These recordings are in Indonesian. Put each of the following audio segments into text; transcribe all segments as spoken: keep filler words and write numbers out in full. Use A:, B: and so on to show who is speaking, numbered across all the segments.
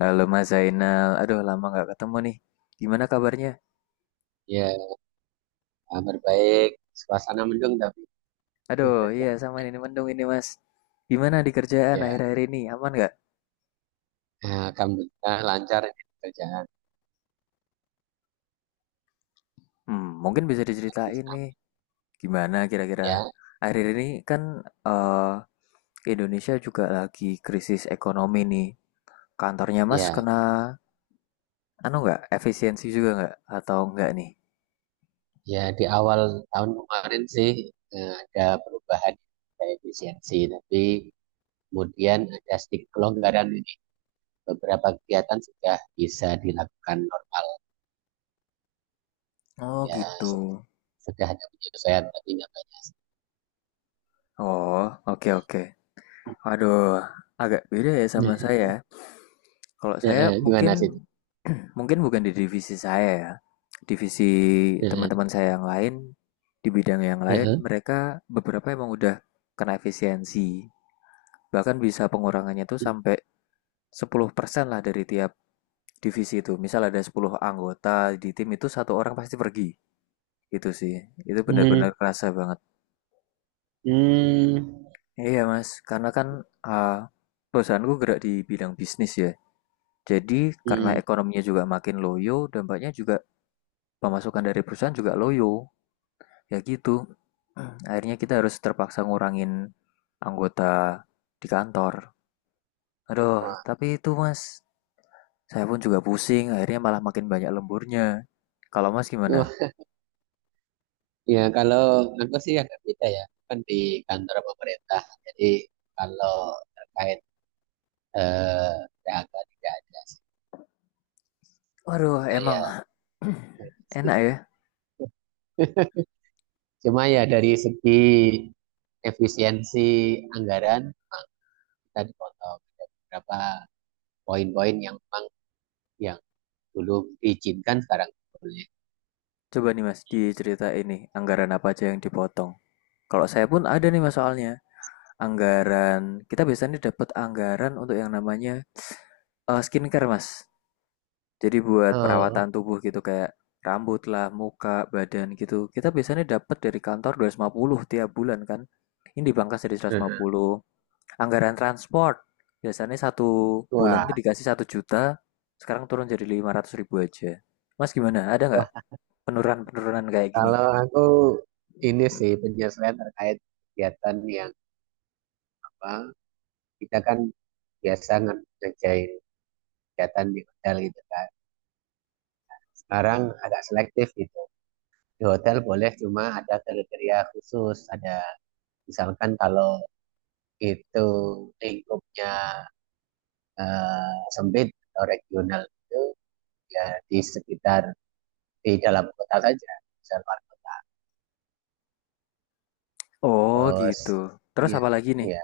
A: Halo Mas Zainal, aduh lama nggak ketemu nih. Gimana kabarnya?
B: Ya, kabar baik. Suasana mendung tapi
A: Aduh, iya sama ini mendung ini Mas. Gimana di kerjaan
B: ya,
A: akhir-akhir ini? Aman nggak?
B: eh, alhamdulillah lancar ini kerjaan.
A: Hmm, mungkin bisa
B: Tapi
A: diceritain nih.
B: sama-
A: Gimana kira-kira?
B: ya.
A: Akhir ini kan eh Indonesia juga lagi krisis ekonomi nih. Kantornya Mas
B: Ya,
A: kena anu nggak? Efisiensi juga nggak? Atau nggak nih?
B: ya, di awal tahun kemarin sih, eh, ada perubahan kayak efisiensi, tapi kemudian ada sedikit kelonggaran ini. Beberapa kegiatan sudah bisa dilakukan normal.
A: Oh
B: Ya,
A: gitu.
B: se- sudah ada penyelesaian tapi nggak banyak.
A: Oh, oke oke. Aduh, agak beda ya
B: Ya,
A: sama saya. Kalau
B: ya,
A: saya
B: ya. Gimana
A: mungkin
B: sih?
A: mungkin bukan di divisi saya ya. Divisi
B: Ya,
A: teman-teman saya yang lain di bidang yang
B: ya,
A: lain
B: ya.
A: mereka beberapa emang udah kena efisiensi. Bahkan bisa pengurangannya tuh sampai sepuluh persen lah dari tiap divisi itu. Misal ada sepuluh anggota di tim itu satu orang pasti pergi. Itu sih. Itu benar-benar
B: Hmm,
A: kerasa banget.
B: hmm,
A: Iya Mas, karena kan eh, perusahaanku gerak di bidang bisnis ya. Jadi karena
B: hmm.
A: ekonominya juga makin loyo, dampaknya juga pemasukan dari perusahaan juga loyo, ya gitu. Hmm. Akhirnya kita harus terpaksa ngurangin anggota di kantor. Aduh,
B: Wah,
A: tapi itu mas, saya pun juga pusing, akhirnya malah makin banyak lemburnya. Kalau mas gimana?
B: itu. Ya, kalau aku sih agak beda ya. Kan di kantor pemerintah. Jadi kalau terkait, eh, P H K tidak ada.
A: Waduh,
B: Nah,
A: emang
B: ya, ya,
A: enak
B: gitu.
A: ya.
B: Cuma ya dari segi efisiensi anggaran, kita dipotong ada beberapa poin-poin yang memang yang dulu diizinkan sekarang boleh.
A: Coba nih mas, di cerita ini anggaran apa aja yang dipotong. Kalau saya pun ada nih mas, soalnya anggaran kita biasanya dapat anggaran untuk yang namanya eh, skincare mas. Jadi buat
B: Oh.
A: perawatan tubuh gitu kayak rambut lah, muka, badan gitu. Kita biasanya dapat dari kantor dua ratus lima puluh tiap bulan kan. Ini dipangkas jadi seratus lima
B: Mhm.
A: puluh Anggaran transport biasanya satu bulan
B: Wah,
A: itu dikasih satu juta, sekarang turun jadi lima ratus ribu aja. Mas gimana? Ada nggak
B: wah,
A: penurunan-penurunan kayak gini?
B: kalau aku ini sih penyesuaian terkait kegiatan yang apa, kita kan biasa ngerjain kegiatan di hotel gitu kan. Sekarang agak selektif gitu. Di hotel boleh cuma ada kriteria khusus, ada misalkan kalau itu lingkupnya eh, sempit atau regional, itu ya di sekitar, di dalam kota saja, misalkan.
A: Oh
B: Terus
A: gitu. Terus
B: iya,
A: apa lagi nih?
B: iya,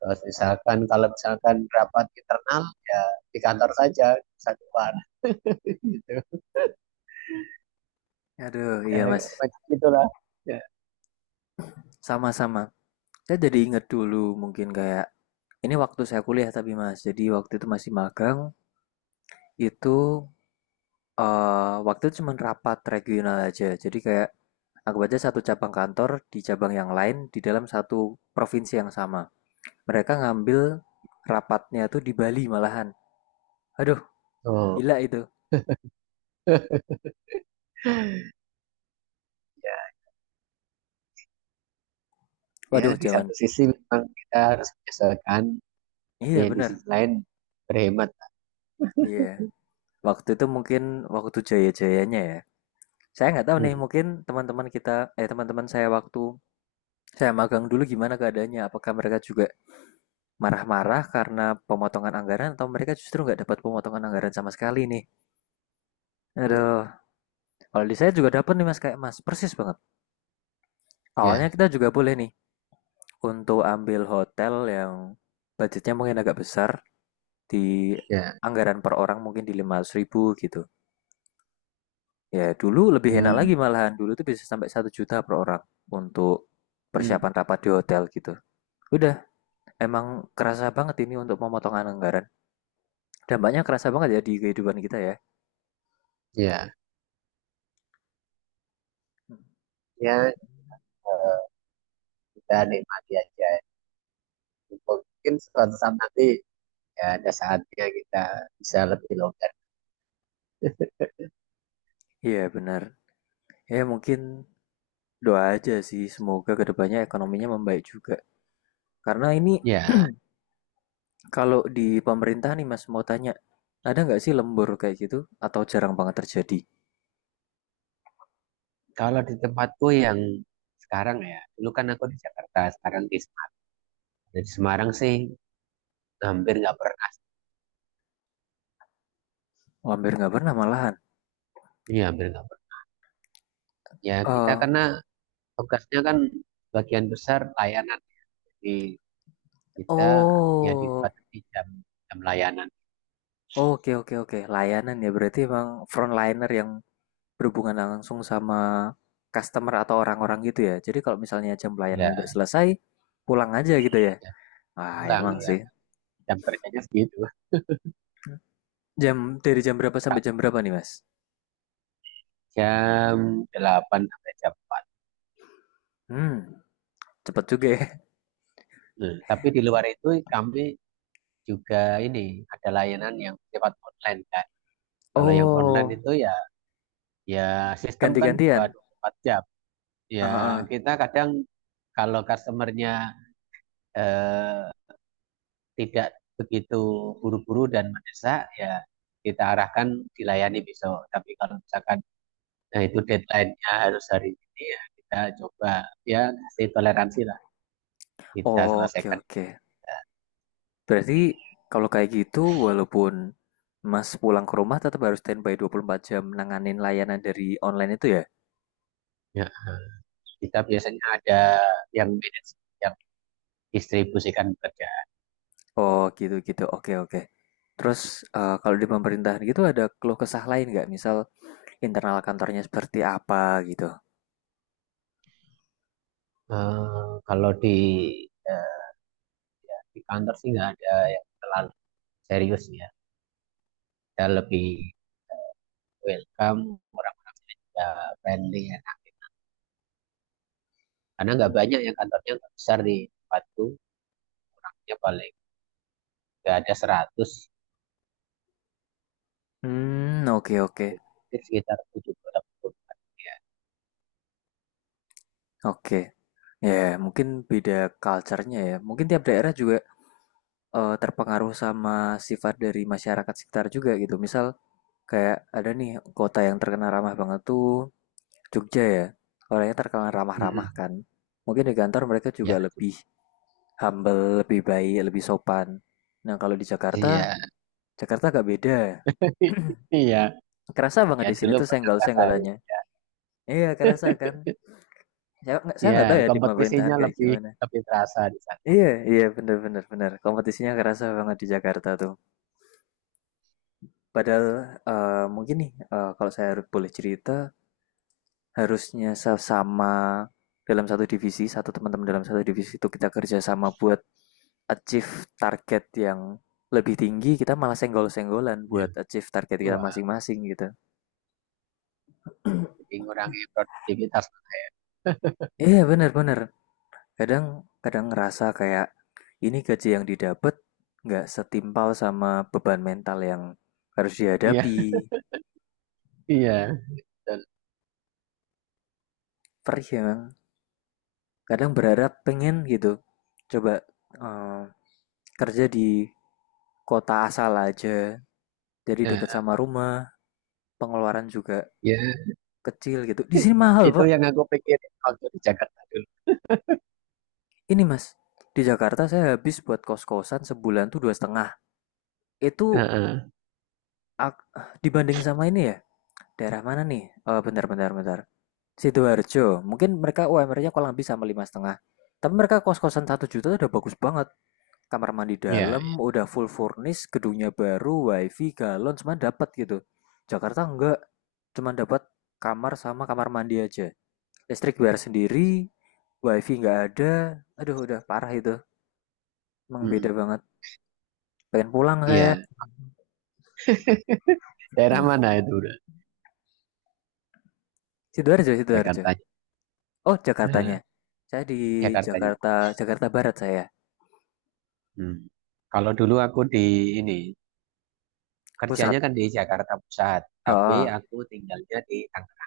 B: terus misalkan kalau misalkan rapat internal ya di kantor saja, satu keluar. Gitu
A: Aduh,
B: ya,
A: iya mas.
B: semacam itulah ya.
A: Sama-sama. Saya jadi inget dulu mungkin kayak ini waktu saya kuliah tapi mas. Jadi waktu itu masih magang, itu Eh, waktu itu cuman rapat regional aja. Jadi kayak anggap aja satu cabang kantor di cabang yang lain di dalam satu provinsi yang sama. Mereka ngambil rapatnya tuh di Bali malahan. Aduh,
B: Oh.
A: gila itu.
B: Ya,
A: Waduh,
B: di satu
A: jangan.
B: sisi memang kita harus menyesalkan tapi
A: Iya
B: di
A: bener.
B: sisi lain berhemat.
A: Iya. Waktu itu mungkin waktu jaya-jayanya ya. Saya nggak tahu nih,
B: Hmm,
A: mungkin teman-teman kita, eh teman-teman saya waktu saya magang dulu gimana keadaannya. Apakah mereka juga marah-marah karena pemotongan anggaran atau mereka justru nggak dapat pemotongan anggaran sama sekali nih?
B: hmm,
A: Aduh, kalau di saya juga dapat nih mas, kayak mas, persis banget. Awalnya
B: ya,
A: kita juga boleh nih untuk ambil hotel yang budgetnya mungkin agak besar di
B: ya,
A: anggaran per orang mungkin di lima ratus ribu gitu. Ya dulu lebih enak lagi
B: hmm,
A: malahan, dulu tuh bisa sampai satu juta per orang untuk
B: hmm,
A: persiapan rapat di hotel gitu. Udah, emang kerasa banget ini untuk pemotongan anggaran. Dampaknya kerasa banget ya di kehidupan kita ya.
B: ya, ya, eh, kita nikmati aja. Mungkin suatu saat nanti ya ada saatnya kita bisa lebih longgar.
A: Iya benar. Ya mungkin doa aja sih, semoga kedepannya ekonominya membaik juga. Karena ini
B: Ya,
A: Kalau di pemerintah nih Mas mau tanya, ada nggak sih lembur kayak gitu? Atau jarang banget terjadi?
B: kalau di tempatku yang sekarang ya, dulu kan aku di Jakarta, sekarang di Semarang. Di Semarang sih hampir nggak pernah.
A: Oh, hampir nggak pernah malahan.
B: Iya, hampir nggak pernah. Ya, kita
A: Eh,
B: karena tugasnya kan bagian besar layanan di kita, ya
A: oh,
B: dibatasi jam, jam layanan
A: oke oke oke. Layanan ya berarti emang frontliner yang berhubungan langsung sama customer atau orang-orang gitu ya. Jadi kalau misalnya jam pelayanannya
B: ya.
A: udah selesai, pulang aja gitu ya.
B: Ya,
A: Ah,
B: pulang
A: emang
B: ya,
A: sih.
B: jam kerjanya segitu,
A: Jam dari jam berapa sampai jam berapa nih Mas?
B: jam delapan sampai jam empat.
A: Hmm, cepet juga ya.
B: Nah, tapi di luar itu kami juga ini ada layanan yang sifat online kan. Kalau yang online
A: Oh,
B: itu, ya, ya sistem kan buka
A: ganti-gantian.
B: dua puluh empat jam,
A: Ah,
B: ya
A: ah.
B: kita kadang kalau customernya eh, tidak begitu buru-buru dan mendesak ya kita arahkan, dilayani besok. Tapi kalau misalkan, nah, itu deadline-nya harus hari ini ya, kita coba, ya kasih toleransi lah, kita
A: Oh, oke
B: selesaikan.
A: oke. Berarti kalau kayak gitu, walaupun Mas pulang ke rumah tetap harus standby dua puluh empat jam nanganin layanan dari online itu ya?
B: Ya, kita biasanya ada yang manage, yang distribusikan kerja.
A: Oh gitu-gitu, oke oke. Terus eh, kalau di pemerintahan gitu ada keluh kesah lain nggak? Misal internal kantornya seperti apa gitu?
B: Eh, kalau di, eh, ya, di kantor sih nggak ada yang terlalu serius ya. Kita lebih welcome, orang-orangnya juga friendly ya. Karena nggak banyak, yang kantornya nggak besar di tempatku. Ya paling nggak ada seratus
A: Hmm, oke oke
B: gitu. Mungkin sekitar tujuh puluh orang ya.
A: oke. Ya, mungkin beda culture-nya ya. Mungkin tiap daerah juga eh, terpengaruh sama sifat dari masyarakat sekitar juga gitu. Misal kayak ada nih kota yang terkenal ramah banget tuh Jogja ya. Orangnya terkenal ramah-ramah
B: Mm-mm.
A: kan. Mungkin di kantor mereka juga
B: Ya,
A: lebih humble, lebih baik, lebih sopan. Nah, kalau di Jakarta,
B: iya.
A: Jakarta agak beda.
B: Iya,
A: Kerasa banget
B: ya
A: di sini
B: dulu
A: tuh
B: pernah ngerasain.
A: senggol-senggolannya. Iya, kerasa kan. Saya nggak saya
B: Ya,
A: nggak tahu ya di pemerintahan
B: kompetisinya
A: kayak
B: lebih
A: gimana.
B: lebih terasa di sana.
A: Iya, iya bener-bener bener. Kompetisinya kerasa banget di Jakarta tuh. Padahal eh, mungkin nih eh, kalau saya boleh cerita harusnya sama dalam satu divisi, satu teman-teman dalam satu divisi itu kita kerjasama buat achieve target yang lebih tinggi, kita malah senggol-senggolan
B: Iya.
A: buat achieve target kita
B: Wah,
A: masing-masing gitu.
B: jadi ngurangi produktivitas.
A: Iya yeah, bener-bener, kadang kadang ngerasa kayak ini gaji yang didapat nggak setimpal sama beban mental yang harus
B: Iya,
A: dihadapi.
B: iya. Dan,
A: Perih ya, kadang berharap pengen gitu, coba eh, kerja di kota asal aja, jadi deket
B: ya,
A: sama rumah, pengeluaran juga
B: ya.
A: kecil gitu. Di sini mahal,
B: Itu
A: Pak.
B: yang aku pikirin waktu di Jakarta dulu.
A: Ini, Mas. Di Jakarta saya habis buat kos-kosan sebulan tuh dua setengah. Itu
B: Heeh.
A: ak- dibanding sama ini ya. Daerah mana nih? Oh, bentar, bentar, bentar. Sidoarjo. Mungkin mereka U M R-nya-nya kurang lebih sama lima setengah. Tapi mereka kos-kosan satu juta udah bagus banget. Kamar mandi
B: Iya,
A: dalam,
B: iya.
A: udah full furnish, gedungnya baru, wifi, galon, cuma dapat gitu. Jakarta enggak, cuma dapat kamar sama kamar mandi aja. Listrik bayar sendiri, wifi nggak ada, aduh udah parah itu, emang
B: Mm,
A: beda banget. Pengen pulang saya.
B: iya. Daerah mana itu udah?
A: Sidoarjo, Sidoarjo.
B: Jakarta.
A: Oh, Jakartanya.
B: Heeh,
A: Saya di
B: Jakarta.
A: Jakarta, Jakarta Barat saya,
B: Hmm. Kalau dulu aku di ini
A: pusat.
B: kerjanya kan di Jakarta Pusat, tapi
A: Oh,
B: aku tinggalnya di Tangerang.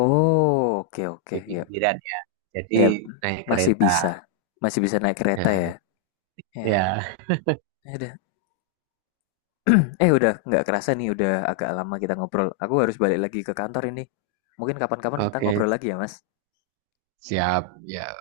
A: oh, oke oke,
B: Di
A: ya,
B: pinggiran ya. Jadi
A: ya
B: naik
A: masih bisa,
B: kereta.
A: masih bisa naik kereta
B: Nah,
A: ya. Ya,
B: ya,
A: ya udah. Eh udah nggak kerasa nih, udah agak lama kita ngobrol. Aku harus balik lagi ke kantor ini. Mungkin kapan-kapan kita
B: oke,
A: ngobrol lagi ya, Mas.
B: siap ya.